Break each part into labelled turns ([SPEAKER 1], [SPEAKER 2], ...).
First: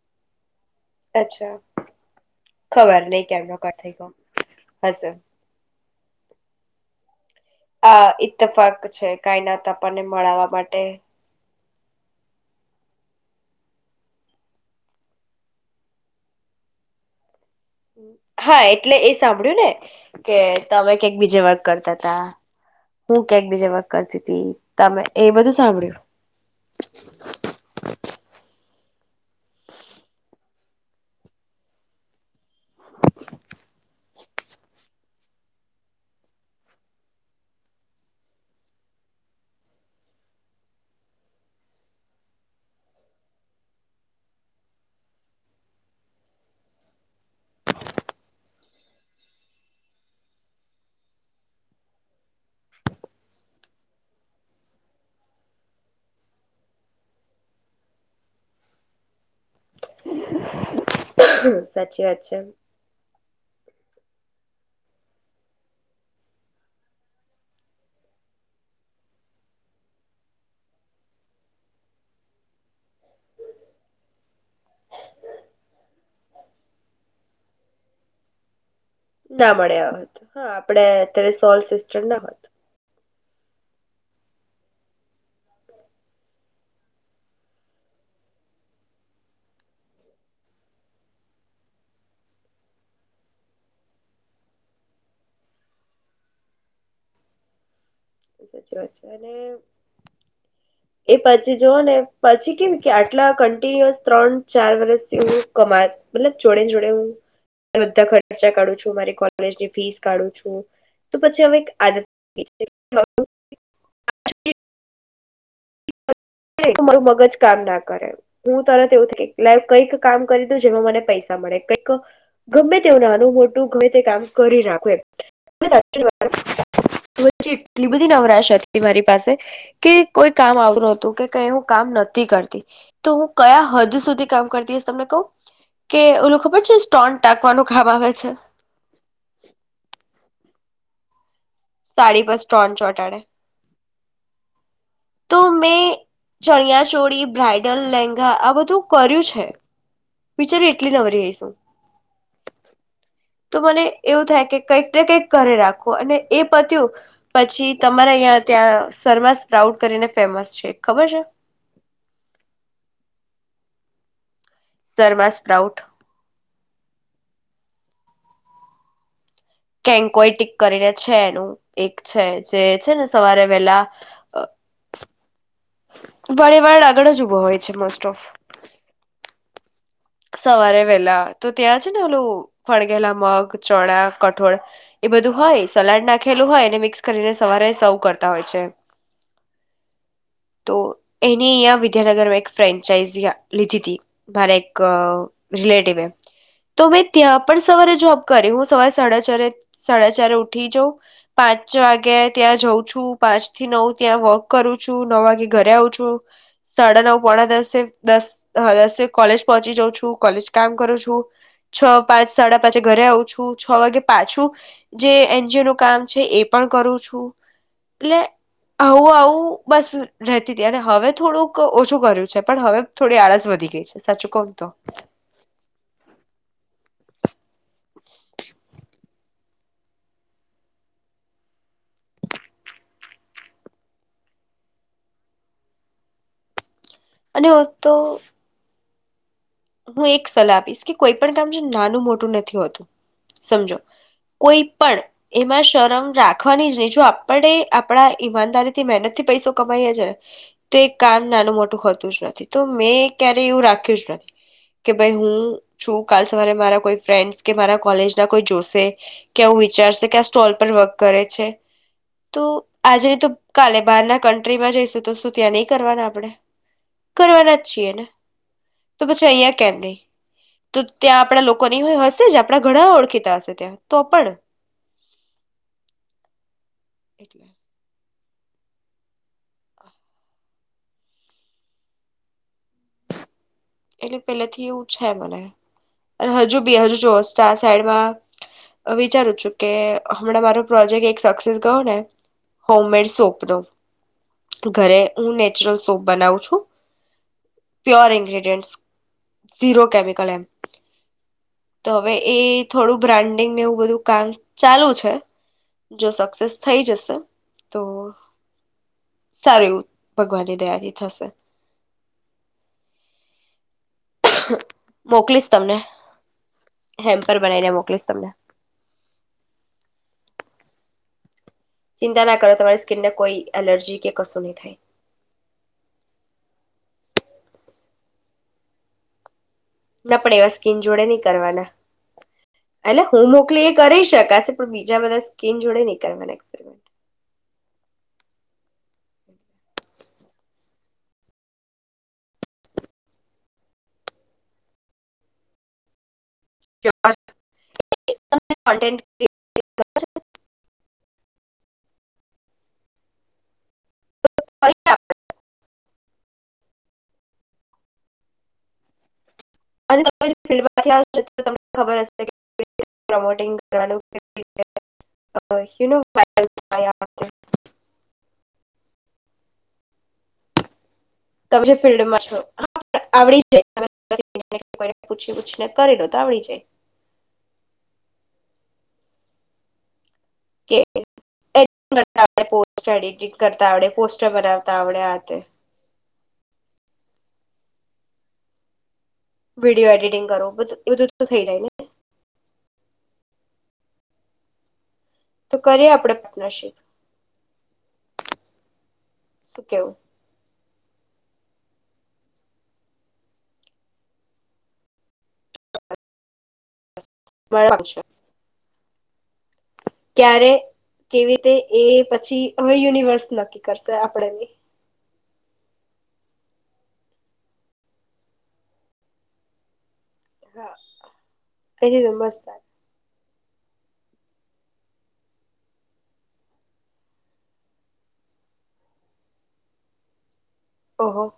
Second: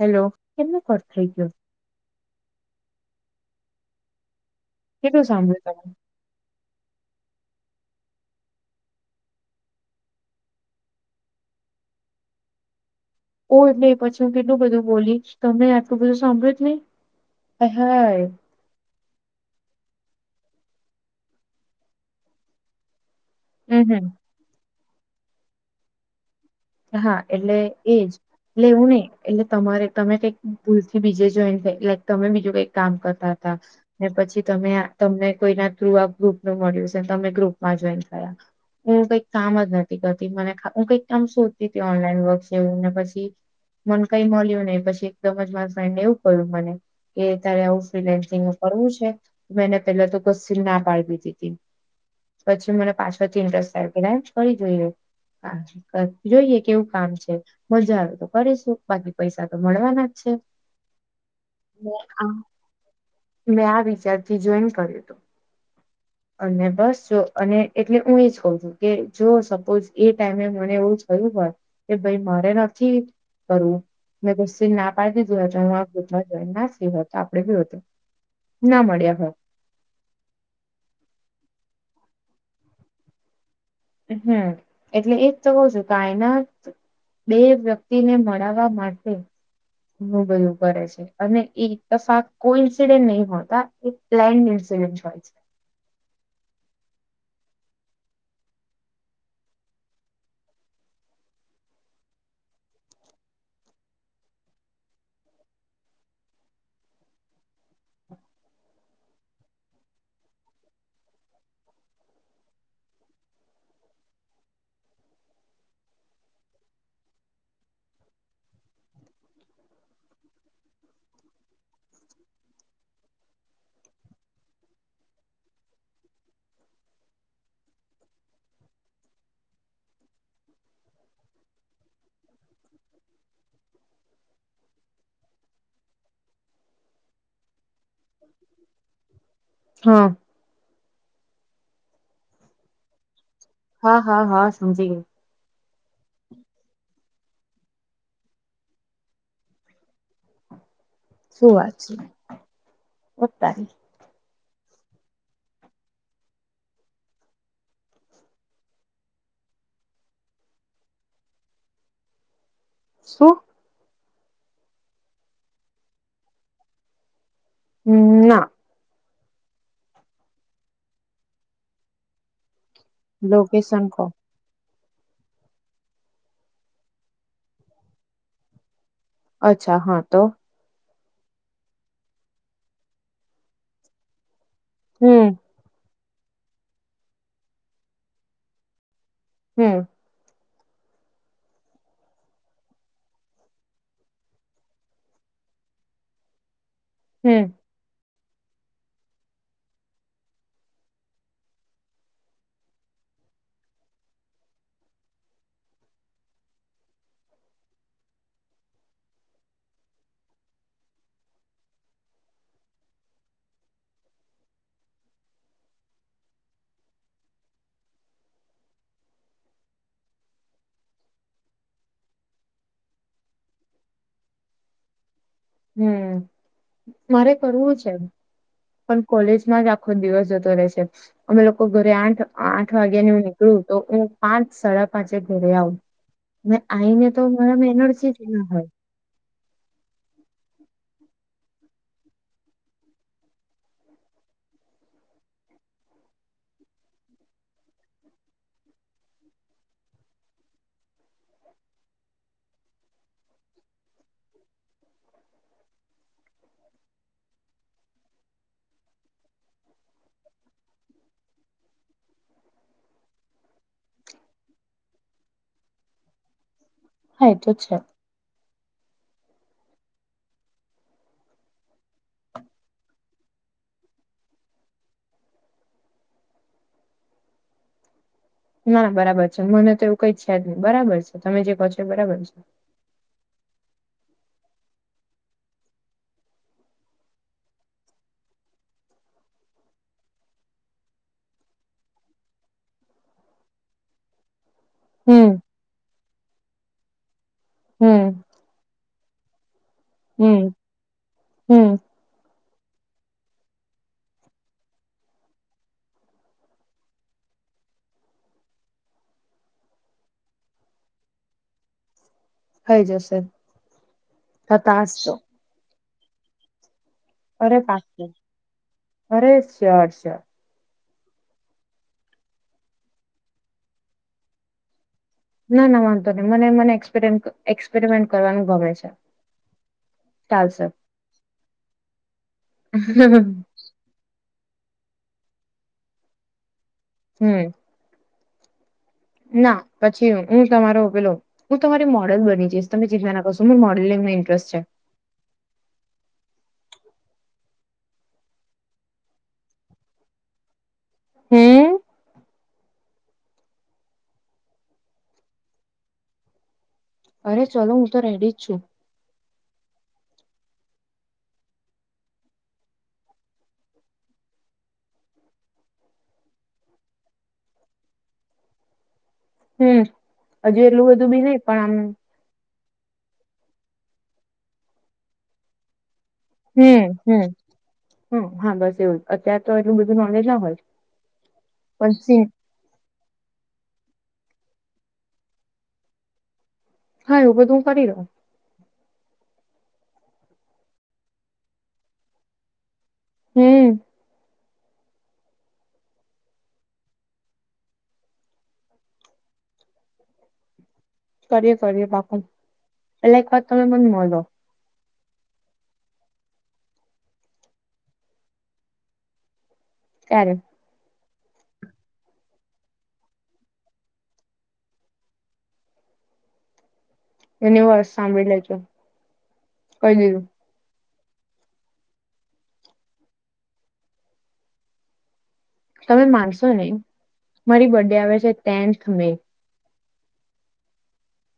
[SPEAKER 1] Hello. કેટલું ખર્ચ થઈ જતું?
[SPEAKER 2] અચ્છા ખબર નહીં કે [unintelligible] થઇ ગયો. હશે
[SPEAKER 1] કેટલું સાંભળ્યું તમે?
[SPEAKER 2] આ ઇતફાક છે કાય નાત આપણને મળવા માટે.
[SPEAKER 1] ઓ એટલે એ પછી હું કેટલું બધું બોલી તમને આટલું બધું સાંભળ્યું જ નહી. હાય
[SPEAKER 2] હા, એટલે એ સાંભળ્યું ને કે તમે કંક બીજે વર્ક કરતાતા. હું કંક બીજા
[SPEAKER 1] હમ
[SPEAKER 2] વાક
[SPEAKER 1] હમ
[SPEAKER 2] કરતી તી. તમે એ બધું સાંભળ્યું?
[SPEAKER 1] લેવું નઈ એટલે તમારે તમે કઈક ભૂલ થી બીજે જોઈન થાય લક તમે બીજું કઈક કામ કરતા હતા. ને પછી તમે તમને કોઈના થ્રુ આ ગ્રુપ ન મળ્યું છે તમે ગ્રુપમાં જોઈન થયા, હું કઈક કામ જ નથી કરતી મને હું કઈક કામ શું. ઓનલાઈન વર્ક છે એવું ને પછી, મને કઈ મળ્યું નહી પછી એકદમ જ મારા ફ્રેન્ડને એવું કહ્યું મને, કે તારે આવું ફ્રી લન્સિંગ કરવું છે, મેને પેલા તો ના પાડવી દીધી, પછી મને પાછથી ઇન્ટરેસ્ટ થાયન્સ કરી જોઈએ. જોઈએ કેવું કામ છે મજા આવે તો કરીશું બાકી પૈસા તો મળવાના જ છે.
[SPEAKER 2] સાચી
[SPEAKER 1] મેં
[SPEAKER 2] વાત
[SPEAKER 1] આ
[SPEAKER 2] છે.
[SPEAKER 1] મેં આ વિચારથી જોઈન કર્યું હતું, અને બસ જો અને એટલે હું એ જ કઉ છું કે જો સપોઝ એ ટાઈમે મને એવું કયું હોય, કે ભાઈ મારે નથી કરવું મેં ના પાડી દીધું ના હો તો આપડે બ હતું.
[SPEAKER 2] ના મળ્યા હા આપડે અત્યારે સોલ સિસ્ટર ના હોત.
[SPEAKER 1] હમ એટલે એક તો કઉ છું કાયનાત બે વ્યક્તિને મળવા માટે બું કરે છે, અને એક તફા કોઈ ઇન્સિડેન્ટ નહીં હોતા એ પ્લેન ઇન્સિડન્ટ હોય છે.
[SPEAKER 2] સાચી વાત છે અને એ પછી જોવ ને પછી કેવી કે આટલા કન્ટિન્યુઅસ ત્રણ ચાર વર્ષથી હું કમા મતલ જોડેને જોડે હું બધા ખર્ચા કાઢું છું મારી કોલેજની ફીસ કાઢું છું, તો પછી હવે એક આદત [unintelligible] મારું મગજ કામ ના કરે, હું તરત એવું લ કંઈક કામ કરું જેમાં મને પૈસા મળે, કઈક ગમે તેવ નાનું મોટું ગમે તે કામ કરી રાખ એટલી બધી નવરાશ હતી મારી પાસે, કે કો કામ આવું હતું કે ક હું કામ નથી કરતી, તો હું કયા હદ સુધી કામ કરતીશ તમને કહું, કે ઓલો ખબર છે સ્ટોન ટાકવાનો ખાબ આવે છે.
[SPEAKER 1] હા
[SPEAKER 2] સાડી પાસ ટ્રણ ચોટાડે.
[SPEAKER 1] હા હા હા. સમજી ગઈ.
[SPEAKER 2] મેં ચણિયા ચોળી બ્રાઇડલ લેંગા આ બધું કર્યું છે. બિચારી કેલી નરીશું
[SPEAKER 1] શું વાત છે
[SPEAKER 2] તો
[SPEAKER 1] તારી
[SPEAKER 2] મને એવું થાય કે કઈક ને કંઈક ઘ રાખો અને એ પત્યું પછી તમારા અહં ત્યાં શર્માસ પ્રાઉડ કરીને ફેમસ છે ખબર છે.
[SPEAKER 1] શું?
[SPEAKER 2] સર્વા સ્પ્રઉટ
[SPEAKER 1] હમ ના
[SPEAKER 2] કેન્કોય ટીક કરીને છે, એનું એક છે જ જે છે ને સવારે વહેલા
[SPEAKER 1] લોકેશન કો
[SPEAKER 2] ઉભા રહેવાવાળા આગળ જ ઉભો હોય છે. Most of.
[SPEAKER 1] અચછા અચ્છા હા તો
[SPEAKER 2] સવારે તો ત્યાં છે ને ઓેલું ફણઘેલા મગ, ચણા, કઠોળ એ
[SPEAKER 1] હમ્મ.
[SPEAKER 2] બધું હોય સલાડ નાખ ખેલું હોય એને મિક્સ કરીને સવારે સૌ કરતા હોય છે.
[SPEAKER 1] હમ.
[SPEAKER 2] તો એની અહં વિદ્યાનગરમાં એક ફ્રેન્ચાઈઝ લીધી હતી મારે અ રિલેટિવ એ તો મેં ત્યાં
[SPEAKER 1] હમ્મ
[SPEAKER 2] પણ સવારે જ કરી હું સવારે સાડા ચારે સાડા ચારે ઉઠી જાઉં પાંચ વાગે ત્યાં જઉં છું પાંચ થી નવ ત્યાં વોક કરું છું નવ વાગે ઘરે આવ છું સાડા નવ પોણા દસે દસ દસે કોલેજ પહોંચી જાઉ છું કોલેજ કામ કરું છું છ પાંચ સાડા પાંચ ઘરે આવું છું છ વાગે પાછું જે એનજીઓ નું કામ છે એ પણ કરું છું એટલે આવું આવું બસ રતી હતી અને હવે થોડુંક ઓછું કર્યું છે પણ હવે થોડી આળસ વધી ગઈ છે સાચું કોણ તો
[SPEAKER 1] હમ મારે કરવું છે પણ કોલેજમાં જ આખો દિવસ જતો રહેે છે અમે લોકો ઘરે આઠ આઠ વાગ્યા ની હું નીકળું તો હું પાંચ સાડા પાંચે ઘરે આવું આવીહીને તો
[SPEAKER 2] અને
[SPEAKER 1] મારાં માં
[SPEAKER 2] તો
[SPEAKER 1] એનર્જી જ ના હોય
[SPEAKER 2] હું એક સલાહ આપીશ કે કોઈ પણ કામ નાનું મોટું નથી હોતું સમજો કોઈ પણ એમાં શરમ રાખવાની જ નહી જો આપણે આપણા ઈમાનદારીથી મહેનત થી પૈસો કમાઈએ છે ને તો એ કામ નાનું મોટું હોતું જ નથી તો મેં ક્યારે એવું રાખ્યું જ નથી કે ભાઈ હું છું કાલ સવારે મારા કોઈ ફ્રેડ્સ મારા કોલેજ ના કોઈ જોશે કેવું વિચારશે કે આ સ્ટોલ પર વર્ક કરે છે તો આજે તો કાલે બહાર ના કન્ટ્રીમાં જઈશું તો શું ત્યાં નહી કરવાના આપણેે
[SPEAKER 1] હા એ તો
[SPEAKER 2] કરવાના જ
[SPEAKER 1] છે
[SPEAKER 2] છીએ ને તો પછી અહંયા કેમ નહી તો ત્યાં આપડા લોકોની હશે જ આપડા ઘણા ઓળખીતા હશે ત્યાં તો પણ
[SPEAKER 1] ના બરાબર છે મને તો એવું કઈ છે જ નહી બરાબર છે તમે જે કહો છો એ બરાબર છે
[SPEAKER 2] એટલે પેલે થી એવું છે મને હજુ બી હજુ જો આ સાઈડમાં વિચારું છું કે હમણાં મારો પ્રોજેક્ટ એક સક્સેસ ગયો ને હોમ મેડ સોપ નો ઘરે
[SPEAKER 1] હમ્મ
[SPEAKER 2] હું નેચરલ તો બનાવું છું પ્યોર
[SPEAKER 1] હમ્મ
[SPEAKER 2] ઇંગ્રેડિસેંટ્સ ઝીરો કેમિકલ એમ
[SPEAKER 1] હમ્મ હમ્મ
[SPEAKER 2] તો હવે એ થોડું બ્રાન્ડિંગને એવું બધું કામ ચાલુ છે જો સક્સેસ થઈ જશે તો સારું એવું ભગવાનની દયાથી થશે
[SPEAKER 1] થાઈ જશે હતાશ તો
[SPEAKER 2] મોકલીસ તમને હેમ્પર
[SPEAKER 1] અરે
[SPEAKER 2] બનાવીને
[SPEAKER 1] પાચ
[SPEAKER 2] મોકલીશ તમને
[SPEAKER 1] અરે શળ શ
[SPEAKER 2] ચિંતા ના કરો તમારી સ્કીિનને કોઈ એલર્જી કે કશું નહી થાય
[SPEAKER 1] ના ના વાંધો નહી મને મનેપ એક્સપેરિમેન્ટ કરવાનું ગમે છે
[SPEAKER 2] ના પણ એવા
[SPEAKER 1] ચાલશે
[SPEAKER 2] સ્કીન જોડે નહી કરવાના એટલે હું મોકલી એ કરી શકાશે પણ બીજા બધા સ્કીન જોડે નનીકળવાના એક્સપેરમેન્ટ
[SPEAKER 1] હમ ના પછી હું તમારો પેલો હું તમારી મોડેલ બની જઈ તમે ચિંતા ના કરશો મોડલિંગ ન ઇન્ટરેસ્ટ છે
[SPEAKER 2] [inaudible]
[SPEAKER 1] હમ અરે ચલોો હું તો રેડી જ છું
[SPEAKER 2] અને ફિલ્થી આવ તો તમને ખબર હશેોટ
[SPEAKER 1] હમ હજુ એલું
[SPEAKER 2] ત જે ફિલ્ડમાં આવડી જાય પૂછી પૂછીને કરી લો તો આવડી જાય
[SPEAKER 1] હમ હમ હમ હા બસ એવું અત્યારે તો એટલું બધું નોલેજ ના હોય પણ સી
[SPEAKER 2] કેતા પોસ્ટડ કરતાડ બરા આવડ્યા તે
[SPEAKER 1] હા એવું બધું હું કરી રહ્યો
[SPEAKER 2] વિડીિયો એડિટિંગ કરોું એ બધું તો થઈ જાય ને
[SPEAKER 1] હમ
[SPEAKER 2] તો કરીએ આપણે પાર્ટનરશીપ શું કેવું
[SPEAKER 1] કરીએ કરીએ બાપુ પેલા એક વાત તમે મને મળો
[SPEAKER 2] તમારા પાશે
[SPEAKER 1] ત્યારે
[SPEAKER 2] ક્યારે કેવી રીતે એ પછી હવે યુનિવર્સ નક્કી કરશે આપણેની
[SPEAKER 1] યુનિવર્સ સાંભળી લેજો કઈ દીું
[SPEAKER 2] કઈી તું બસત
[SPEAKER 1] તમે માનશો નને મારી બર્ ડે આવે છે tenth May
[SPEAKER 2] oh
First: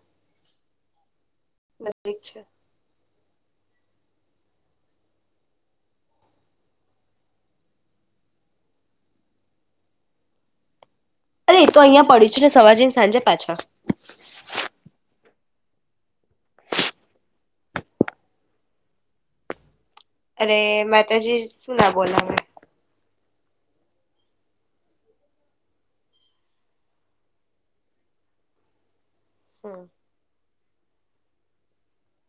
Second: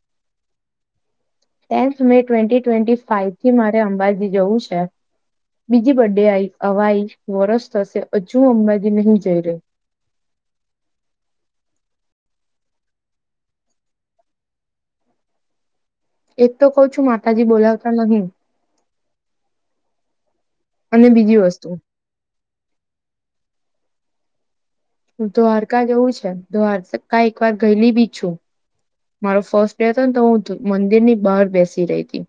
[SPEAKER 1] tenth May twenty twenty ફાઈથી મારે અંબાજી જવું છે બીજી બે આઈ અવાઈ વરષ થશે હજુ અંબાજી નહી જઈ રહી
[SPEAKER 2] અરે તો અહિયાં પડી છું ને સવાજ ની સાંજે પાછા
[SPEAKER 1] એક તો કહ છું માતાજી બોલાવતા નહીં
[SPEAKER 2] અરે
[SPEAKER 1] અને બીજી
[SPEAKER 2] માતાજી
[SPEAKER 1] વસ્તુ
[SPEAKER 2] શું ના બોલા
[SPEAKER 1] હ દ્વારકા જેવું છે દ્વારકા એક વાર ગયેલી બી છું. મારો ફર્સ્ટ ડે હતો ને તો હું મંદિર ની બહાર બેસી રહી હતી.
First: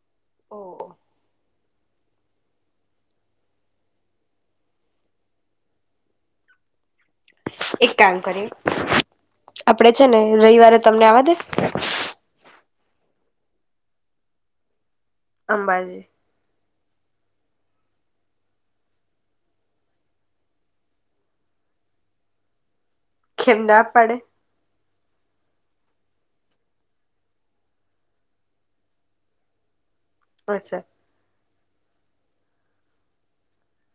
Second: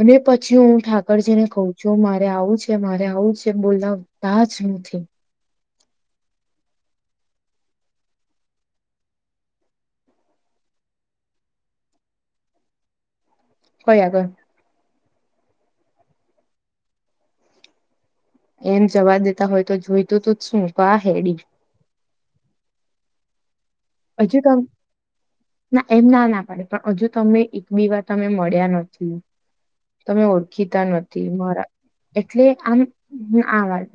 [SPEAKER 1] અને પછી હું
[SPEAKER 2] ઓહ
[SPEAKER 1] ઠાકરજી ને ક છું મારે આવું છે મારે આવું છે બોલલાતાજ નથી
[SPEAKER 2] એક કામ કરી આપડે છે ને રવિવારે તમને આવવા દે
[SPEAKER 1] કોઈ આગર
[SPEAKER 2] અંબાજી
[SPEAKER 1] એમ જવા દેતા હોય તો જોઈતું તું જ શું બા હેડી
[SPEAKER 2] કેમ ના પડે
[SPEAKER 1] હજુ તો ના એમ ના ના પાડે પણ હજુ તમે એક બે વાર તમે મળ્યા નથી તમે
[SPEAKER 2] અચ્છા
[SPEAKER 1] ઓળખીતા નથી મારા એટલે આમ આ વાત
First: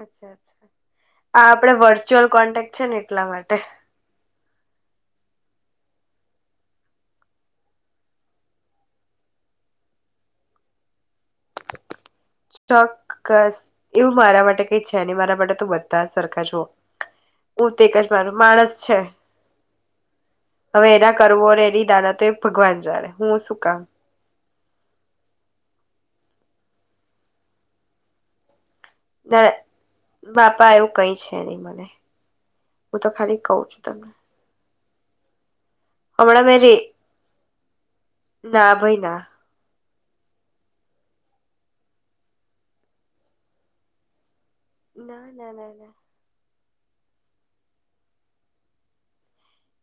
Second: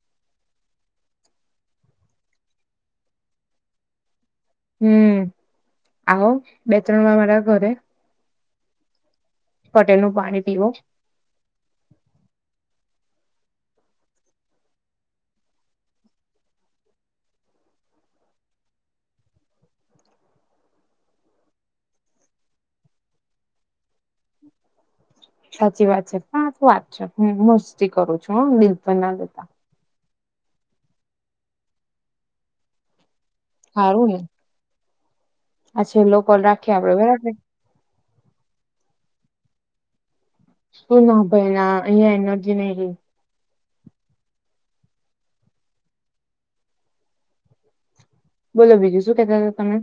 [SPEAKER 2] અચ્છા અચ્છા આ આપડે વર્ચ્યુઅ છે ને એટલા માટે
[SPEAKER 1] હમ આવો બે ત્રણ વાર વાળા ઘરે પટેલ નું પાણી પીવું.
[SPEAKER 2] કસ એવું મારા માટે કઈ છે નહી. મારા માટે ત બધા સરખા છો. હું તે એક જ માનું માણસ છે. હવે એના કર્મો અને એની દાનથ તો ભગવાન જાણે. હું શું કામ
[SPEAKER 1] સાચી વાત છે. [unintelligible] વાત છે હ મસ્તી કરું છું. હ દિલ બ ના જતા
[SPEAKER 2] બાપા એવુ કઈ છે નહી મને. હું તો ખાલી કઉ છો તમે
[SPEAKER 1] અચ્છા લોકો રાખીએ આપડે બરાબર
[SPEAKER 2] ના ભાઈ ના
[SPEAKER 1] શું ના ભાઈના. અહિયાં એનર્જી નહી રહી
[SPEAKER 2] ના ના ના ના
[SPEAKER 1] બોલો બીજું શું કેતા હતા તમે.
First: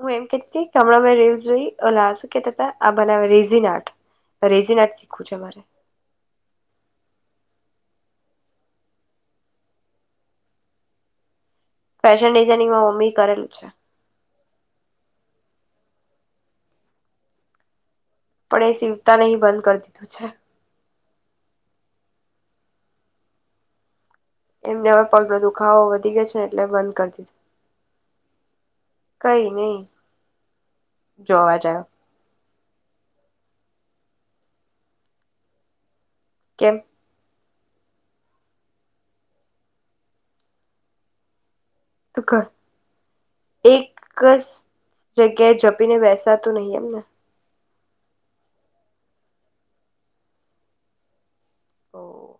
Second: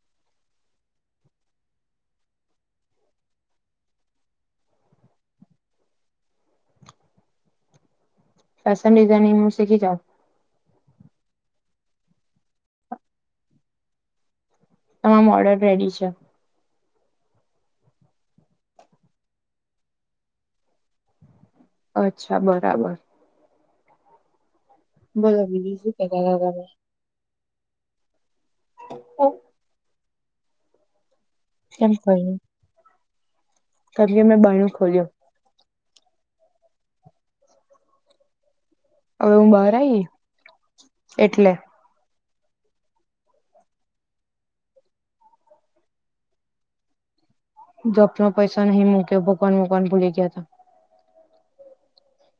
[SPEAKER 2] હું એમ કેતી કે, હમણાં મે રીલ્સ જોઈ ઓલા શું કેતા હતા બનાવે રેઝન આર્ટ. રેઝન આર્ટ શીખવું છે મારે
[SPEAKER 1] ફેશન ડિઝાઇનિંગ હું શીખી જાઉ
[SPEAKER 2] ફેશન ડિઝાઇનિંગ માં મમ્મી કરેલું છે.
[SPEAKER 1] તમામ મઆર્ડર રેડી છે.
[SPEAKER 2] પણ એ સીવતા નહી બંધ કરી દીધું છે.
[SPEAKER 1] અચ્છા બરાબર
[SPEAKER 2] એમને હવે પગલો
[SPEAKER 1] બોલો બીજું
[SPEAKER 2] દુખાવો
[SPEAKER 1] શું
[SPEAKER 2] વધી
[SPEAKER 1] કેતા
[SPEAKER 2] ગયો છે. ને એટલે
[SPEAKER 1] હતા તમે
[SPEAKER 2] બંધ કરી દીધો. કઈ નહી. જો અવાજ આવ્યો
[SPEAKER 1] કેલપ એ [unintelligible] મેં બારણું ખોલ્યો
[SPEAKER 2] કેમ?
[SPEAKER 1] હવે હું બહાર આવીઈ એટલે.
[SPEAKER 2] તુ કર એક જ જગ્યાએ જપીને વેસાતું નહી એમને
[SPEAKER 1] જોપનો પૈસા નહીં મૂક્યો. ભગવાન ને મુકવાની ભૂલી ગય
[SPEAKER 2] ઓ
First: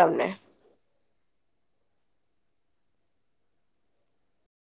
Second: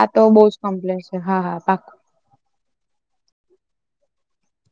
[SPEAKER 1] આ તો બઉુ જ કોમ્પ્લેક્સ છે હા હા પાકુ